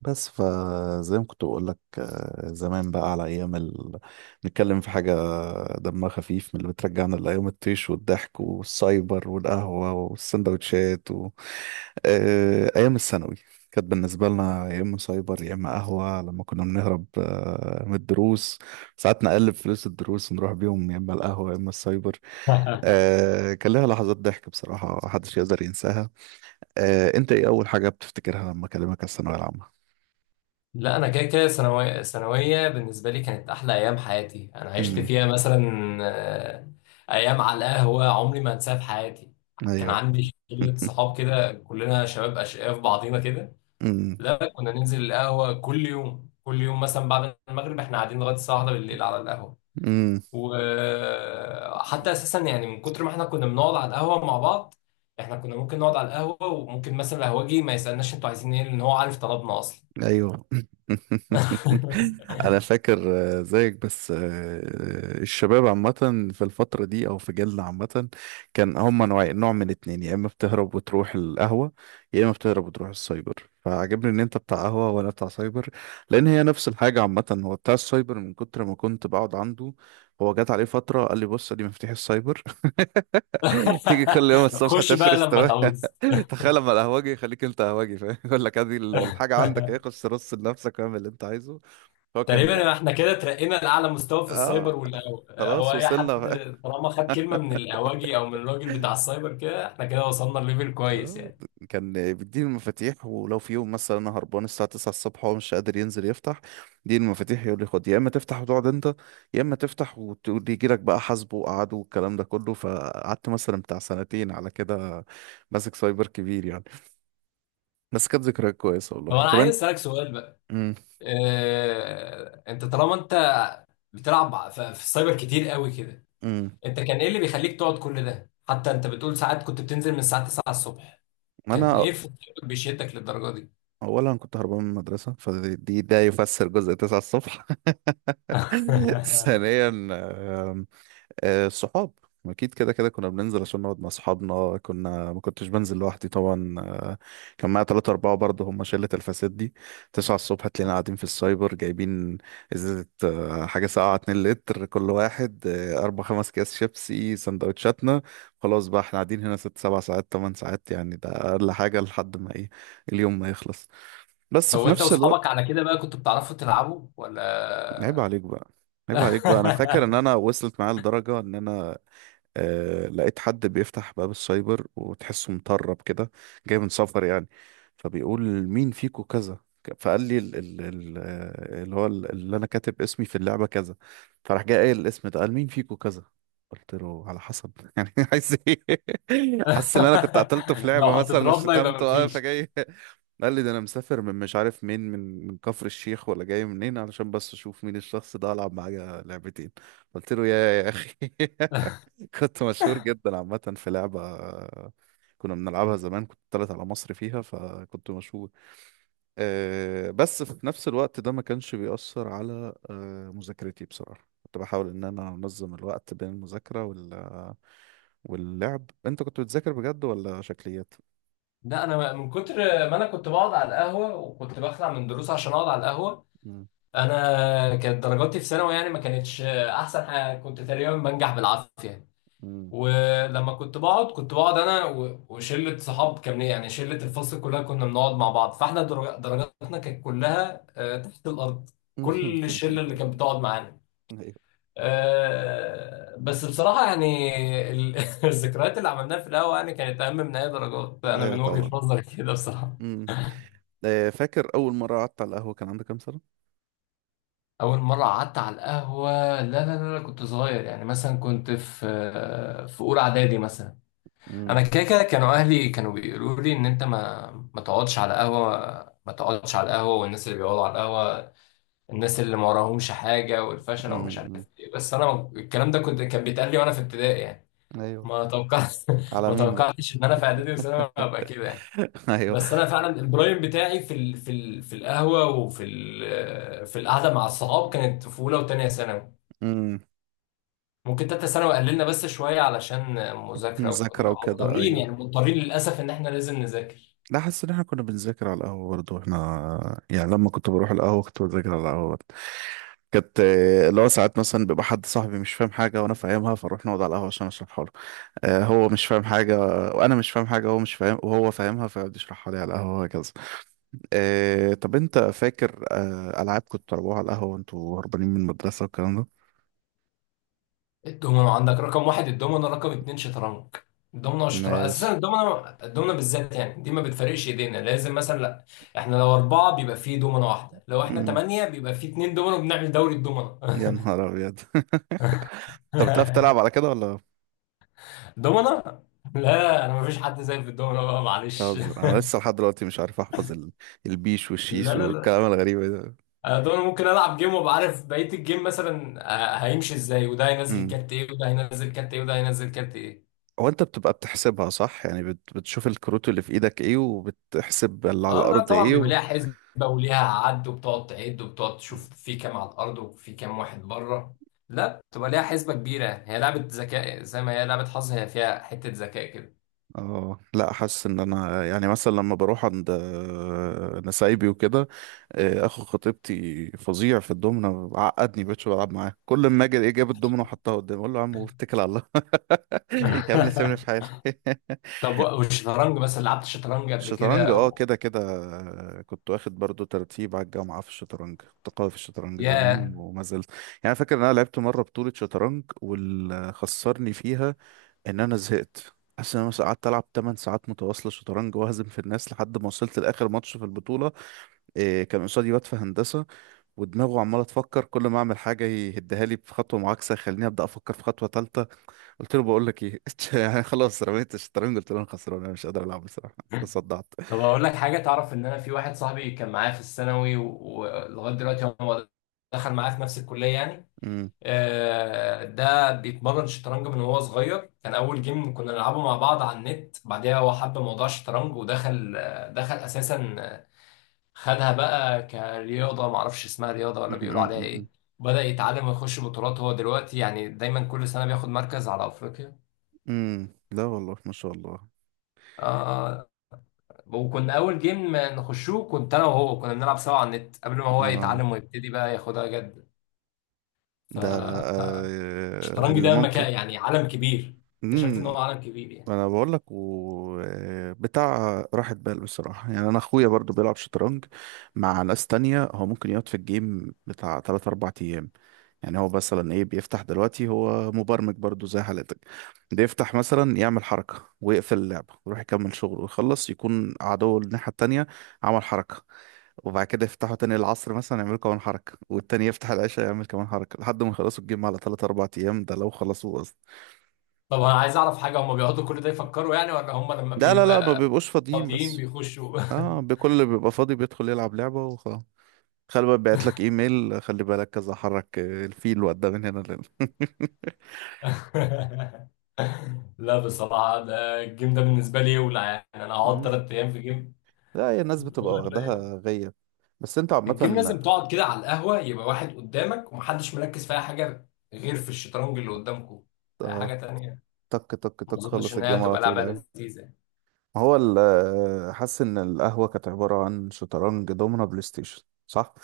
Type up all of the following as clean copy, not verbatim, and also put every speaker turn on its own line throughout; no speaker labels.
بس فزي ما كنت بقول لك، زمان بقى على ايام نتكلم في حاجه دمها خفيف، من اللي بترجعنا لايام الطيش والضحك والسايبر والقهوه والسندوتشات ايام الثانوي. كانت بالنسبه لنا يا اما سايبر يا اما قهوه، لما كنا بنهرب من الدروس. ساعات نقلب فلوس الدروس ونروح بيهم يا اما القهوه يا اما السايبر. كان لها لحظات ضحك، بصراحه محدش يقدر ينساها. انت ايه اول حاجه بتفتكرها لما اكلمك على الثانويه
لا انا كده كده ثانويه ثانويه بالنسبه لي كانت احلى ايام حياتي انا عشت
العامه؟
فيها مثلا آه، ايام على القهوه عمري ما انساها في حياتي. كان
ايوه
عندي شله صحاب كده، كلنا شباب اشقياء في بعضينا كده.
امم
لا كنا ننزل القهوه كل يوم كل يوم، مثلا بعد المغرب احنا قاعدين لغايه الساعه 1 بالليل على القهوه.
امم.
وحتى اساسا يعني من كتر ما احنا كنا بنقعد على القهوه مع بعض، احنا كنا ممكن نقعد على القهوه وممكن مثلا القهوجي ما يسالناش انتوا عايزين ايه، لان هو عارف طلبنا اصلا.
ايوه انا فاكر. زيك. بس الشباب عامه، في الفتره دي او في جيلنا عامه، كان هم نوعين، نوع من اتنين، يا اما بتهرب وتروح القهوه يا اما بتهرب وتروح السايبر. فعجبني ان انت بتاع قهوه وانا بتاع سايبر، لان هي نفس الحاجه عامه. هو بتاع السايبر، من كتر ما كنت بقعد عنده هو جات عليه فتره قال لي، بص دي مفاتيح السايبر، تيجي كل يوم الصبح
خش بقى
تفرس،
لما تعوز.
تخيل لما القهوجي يخليك انت قهوجي، فاهم؟ يقول لك ادي الحاجه عندك، ايه، خش رص لنفسك واعمل اللي انت عايزه. هو كان
تقريبا احنا كده ترقينا لأعلى مستوى في
اه،
السايبر هو
خلاص
أي حد
وصلنا بقى.
طالما خد كلمة من الأواجي أو من الراجل بتاع السايبر كده، احنا كده وصلنا لليفل كويس
آه،
يعني.
كان بيديني المفاتيح، ولو في يوم مثلا انا هربان الساعه 9 الصبح وهو مش قادر ينزل يفتح، يديني المفاتيح يقول لي خد، يا اما تفتح وتقعد انت، يا اما تفتح وتقول لي يجي لك بقى حاسبه وقعده والكلام ده كله. فقعدت مثلا بتاع سنتين على كده، ماسك سايبر كبير يعني. بس كانت ذكريات كويسه
طب
والله.
أنا
طب
عايز
انت؟
أسألك سؤال بقى. اه... أنت طالما أنت بتلعب في السايبر كتير قوي كده،
امم
أنت كان إيه اللي بيخليك تقعد كل ده؟ حتى أنت بتقول ساعات كنت بتنزل من الساعة 9 الصبح، كان
انا
إيه في السايبر بيشدك للدرجة دي؟
اولا كنت هربان من المدرسه، فدي ده يفسر جزء 9 الصبح. ثانيا الصحاب، اكيد كده كده كنا بننزل عشان نقعد مع اصحابنا، كنا ما كنتش بنزل لوحدي طبعا. كان معايا ثلاثة أربعة برضه، هم شلة الفساد دي. 9 الصبح تلاقينا قاعدين في السايبر جايبين ازازة حاجة ساقعة 2 لتر كل واحد، أربع خمس أكياس شيبسي، سندوتشاتنا. خلاص بقى احنا قاعدين هنا 6 7 ساعات 8 ساعات يعني، ده أقل حاجة، لحد ما ايه، اليوم ما يخلص. بس في
هو انت
نفس
واصحابك
الوقت،
على كده بقى كنتوا بتعرفوا تلعبوا
عيب
ولا
عليك بقى، عيب عليك بقى. أنا فاكر إن أنا وصلت معايا لدرجة إن أنا، آه لقيت حد بيفتح باب السايبر وتحسه مطرب كده، جاي من سفر يعني، فبيقول مين فيكو كذا، فقال لي ال ال ال اللي هو اللي انا كاتب اسمي في اللعبة كذا، فراح جاي قايل الاسم ده، قال مين فيكو كذا. قلت له على حسب، يعني عايز ايه؟ حاسس ان انا كنت قتلته في
لو
لعبة مثلا
هتضربنا يبقى
وشتمته، اه
مفيش.
فجاي. قال لي ده انا مسافر من، مش عارف مين، من كفر الشيخ ولا جاي منين، علشان بس اشوف مين الشخص ده العب معاه لعبتين. قلت له يا اخي. كنت مشهور جدا عامة في لعبة كنا بنلعبها زمان، كنت طلعت على مصر فيها فكنت مشهور. أه بس في نفس الوقت ده ما كانش بيأثر على أه مذاكرتي، بصراحة كنت بحاول إن أنا أنظم الوقت بين المذاكرة وال... واللعب. أنت كنت بتذاكر بجد ولا شكليات؟
لا انا من كتر ما انا كنت بقعد على القهوه، وكنت بخلع من دروس عشان اقعد على القهوه.
مم.
انا كانت درجاتي في ثانوي يعني ما كانتش احسن حاجه، كنت تقريبا بنجح بالعافيه يعني.
مم.
ولما كنت بقعد كنت بقعد انا وشله صحاب، كان يعني شله الفصل كلها كنا بنقعد مع بعض، فاحنا درجاتنا كانت كلها تحت الارض. كل الشله اللي كانت بتقعد معانا
أيوه.
بس بصراحة يعني الذكريات اللي عملناها في القهوة يعني كانت أهم من أي درجات، أنا
أيوه
من وجهة
طبعا.
نظري كده بصراحة.
مم. فاكر أول مرة قعدت على القهوة كان عندك كام سنة؟
أول مرة قعدت على القهوة؟ لا لا لا لا، كنت صغير، يعني مثلا كنت في في أولى إعدادي مثلا. أنا
مم.
كده كده كانوا أهلي كانوا بيقولوا لي إن أنت ما تقعدش على قهوة، ما تقعدش على القهوة، والناس اللي بيقعدوا على القهوة الناس اللي ما وراهمش حاجة والفشل
مم.
ومش عارف
مم.
إيه، بس أنا الكلام ده كنت كان بيتقال لي وأنا في ابتدائي يعني.
أيوه.
ما توقعت،
على
ما
مين بقى؟
توقعتش ان انا في اعدادي وثانوي هبقى كده يعني. بس انا فعلا البرايم بتاعي في القهوه وفي ال... في القعده مع الصحاب كانت في اولى وثانيه ثانوي.
أيوه،
ممكن تالتة ثانوي قللنا بس شويه علشان مذاكره،
مذاكرة
وكنا
وكده،
مضطرين
أيوة.
يعني مضطرين للاسف ان احنا لازم نذاكر.
لا حاسس إن إحنا كنا بنذاكر على القهوة برضه. إحنا يعني لما كنت بروح القهوة كنت بذاكر على القهوة برضه. كانت اللي هو ساعات مثلا بيبقى حد صاحبي مش فاهم حاجة وأنا فاهمها، فأروح نقعد على القهوة عشان أشرحها له. هو مش فاهم حاجة وأنا مش فاهم حاجة، هو مش فاهم وهو فاهمها، فيقعد يشرحها لي على القهوة وهكذا. طب أنت فاكر ألعاب كنت بتلعبوها على القهوة وأنتوا هربانين من المدرسة والكلام ده؟
الدومينو عندك رقم واحد، الدومينو رقم اتنين شطرنج. الدومينو والشطرنج اساسا،
ماشي.
الدومينو الدومينو بالذات يعني دي ما بتفرقش ايدينا، لازم مثلا لا، احنا لو اربعه بيبقى فيه دومينو واحده، لو احنا
مم.
ثمانيه بيبقى فيه اتنين دومينو، بنعمل دوري الدومينو.
يا نهار أبيض. طب بتعرف تلعب على كده ولا
دومنا. لا انا مفيش حد زي في الدومنا بقى معلش.
تهزر؟ انا لسه لحد دلوقتي مش عارف احفظ البيش والشيش
لا لا لا،
والكلام الغريب ده.
انا دومنا ممكن العب جيم وابقى عارف بقيه الجيم مثلا، هيمشي ازاي وده هينزل
امم
كارت ايه وده هينزل كارت ايه وده هينزل كارت ايه.
هو انت بتبقى بتحسبها صح يعني، بتشوف الكروت اللي في ايدك ايه وبتحسب اللي على
اه لا
الارض
طبعا
ايه
بيبقى
و
ليها حسبه وليها عد، وبتقعد تعد وبتقعد تشوف في كام على الارض وفي كام واحد بره. لا بتبقى ليها حسبه كبيره، هي لعبه ذكاء زي ما هي لعبه حظ، هي فيها حته ذكاء كده.
اه لا، حاسس ان انا يعني مثلا لما بروح عند نسايبي وكده، اخو خطيبتي فظيع في الدومنه، عقدني، بقتش بلعب معاه. كل ما اجي ايه، جاب الدومنه وحطها قدامي، اقول له يا عم واتكل على الله، يا ابني سيبني في حالي.
طب والشطرنج مثلا، لعبت الشطرنج قبل
الشطرنج؟
كده
اه
أو...
كده كده. كنت واخد برضو ترتيب على الجامعة في الشطرنج، كنت قوي في الشطرنج زمان
ياه.
وما زلت يعني. فاكر ان انا لعبت مرة بطولة شطرنج واللي خسرني فيها ان انا زهقت. حاسس ان انا مثلا قعدت العب 8 ساعات متواصلة شطرنج، واهزم في الناس لحد ما وصلت لاخر ماتش في البطولة. إيه، كان قصادي واد في هندسة ودماغه عمالة تفكر، كل ما اعمل حاجة يهدها لي في خطوة معاكسة، يخليني ابدا افكر في خطوة ثالثة. قلت له بقول لك ايه، يعني خلاص رميت الشطرنج، قلت له انا خسران انا مش قادر العب، بصراحة تصدعت.
طب اقول لك حاجه؟ تعرف ان انا في واحد صاحبي كان معايا في الثانوي ولغايه دلوقتي هو دخل معايا في نفس الكليه يعني. ده بيتمرن شطرنج من وهو صغير، كان اول جيم كنا نلعبه مع بعض على النت، بعدها هو حب موضوع الشطرنج ودخل، دخل اساسا، خدها بقى كرياضه، ما اعرفش اسمها رياضه ولا
أمم،
بيقولوا
أمم،
عليها
أمم،
ايه. بدأ يتعلم ويخش بطولات، هو دلوقتي يعني دايما كل سنه بياخد مركز على افريقيا.
أمم. لا والله، ما شاء الله.
اه. وكنا اول جيم ما نخشوه كنت انا وهو، كنا بنلعب سوا على النت قبل ما هو
اه.
يتعلم ويبتدي بقى ياخدها جد.
ده
فالشطرنج
آه. اللي
ده
ممكن.
مكان يعني عالم كبير، اكتشفت ان
أمم،
هو عالم كبير يعني.
انا بقول لك و بتاع راحة بال بصراحة يعني. انا اخويا برضو بيلعب شطرنج مع ناس تانية، هو ممكن يقعد في الجيم بتاع 3 4 ايام يعني. هو مثلا ايه، بيفتح دلوقتي، هو مبرمج برضو زي حالتك، بيفتح مثلا يعمل حركة ويقفل اللعبة ويروح يكمل شغله ويخلص، يكون عدو الناحية التانية عمل حركة، وبعد كده يفتحوا تاني العصر مثلا يعملوا كمان حركة، والتاني يفتح العشاء يعمل كمان حركة، لحد ما يخلصوا الجيم على 3 4 أيام، ده لو خلصوه أصلا.
طب انا عايز اعرف حاجه، هم بيقعدوا كل ده يفكروا يعني ولا هم لما
لا لا لا، ما
بيبقى
بيبقوش فاضيين
فاضيين
بس.
بيخشوا؟
اه، بكل اللي بيبقى فاضي بيدخل يلعب لعبة وخلاص. خلي بالك بعت لك ايميل، خلي بالك كذا، حرك الفيل وقدام من هنا لهنا.
لا بصراحه ده الجيم ده بالنسبه لي يولع يعني، انا هقعد
مم.
ثلاث ايام في جيم؟
لا هي الناس بتبقى واخداها غية. بس انت عامة.
الجيم لازم تقعد كده على القهوة، يبقى واحد قدامك ومحدش مركز في أي حاجة غير في الشطرنج اللي قدامكم، أي
آه،
حاجة تانية
تك تك
ما
تك،
أظنش
خلص
إن هي
الجيم على
هتبقى
طول
لعبة
اهي.
لذيذة يعني.
هو حاسس ان القهوة كانت عبارة عن شطرنج، دومنا، بلاي ستيشن، صح؟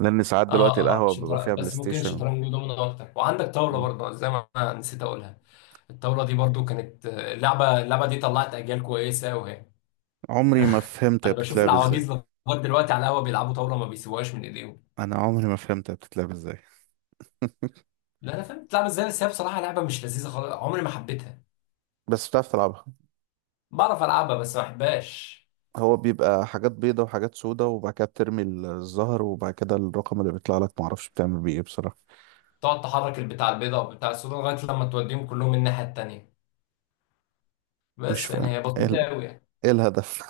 لان ساعات دلوقتي
آه آه
القهوه بيبقى فيها بلاي
بس ممكن
ستيشن.
الشطرنج دومينو أكتر، وعندك طاولة
مم.
برضه زي ما أنا نسيت أقولها. الطاولة دي برضه كانت اللعبة اللعبة دي طلعت أجيال كويسة، وهي
عمري ما فهمت هي
أنا بشوف
بتتلعب ازاي.
العواجيز لغاية دلوقتي على القهوة بيلعبوا طاولة ما بيسيبوهاش من إيديهم.
انا عمري ما فهمت هي بتتلعب ازاي.
لا أنا فاهم بتلعب إزاي، بس هي بصراحة لعبة مش لذيذة خالص، عمري ما حبيتها.
بس بتعرف تلعبها؟
بعرف ألعبها بس ما أحبهاش.
هو بيبقى حاجات بيضة وحاجات سودة، وبعد كده بترمي الزهر، وبعد كده الرقم اللي بيطلع لك معرفش بتعمل بيه ايه بصراحة.
تقعد تحرك البتاع البيضاء والبتاع السوداء لغايه لما توديهم كلهم الناحيه التانيه،
مش
بس يعني
فاهم.
هي
ايه
بسيطه
ال-
قوي يعني.
إيه الهدف؟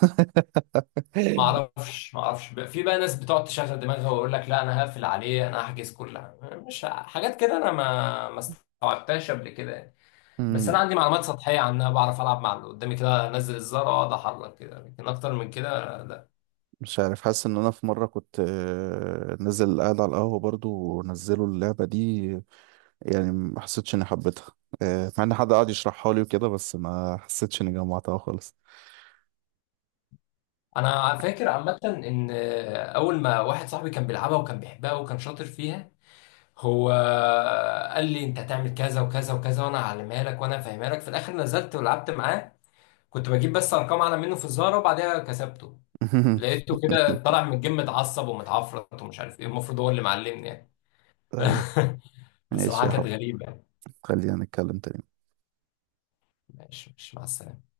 ما اعرفش ما اعرفش في بقى ناس بتقعد تشغل دماغها ويقول لك لا انا هقفل عليه انا هحجز كلها، مش ه- حاجات كده انا ما استوعبتهاش قبل كده يعني. بس
مم.
انا عندي معلومات سطحيه عنها، بعرف العب مع اللي قدامي كده، انزل الزر اقعد احرك كده، لكن اكتر من كده لا.
مش عارف، حاسس ان انا في مرة كنت نازل قاعد على القهوة برضو، ونزلوا اللعبة دي، يعني ما حسيتش اني حبيتها. مع ان حد قعد يشرحها لي وكده، بس ما حسيتش اني جمعتها خالص.
انا فاكر عامه ان اول ما واحد صاحبي كان بيلعبها وكان بيحبها وكان شاطر فيها، هو قال لي انت هتعمل كذا وكذا وكذا، وانا هعلمها لك وانا هفهمها لك. في الاخر نزلت ولعبت معاه، كنت بجيب بس ارقام اعلى منه في الزهره وبعدها كسبته. لقيته كده طالع من الجيم متعصب ومتعفرت ومش عارف ايه، المفروض هو اللي معلمني يعني.
ايوه. ماشي
بصراحه
يا
كانت
حب.
غريبه يعني.
خلينا نتكلم تاني.
ماشي ماشي مع السلامه.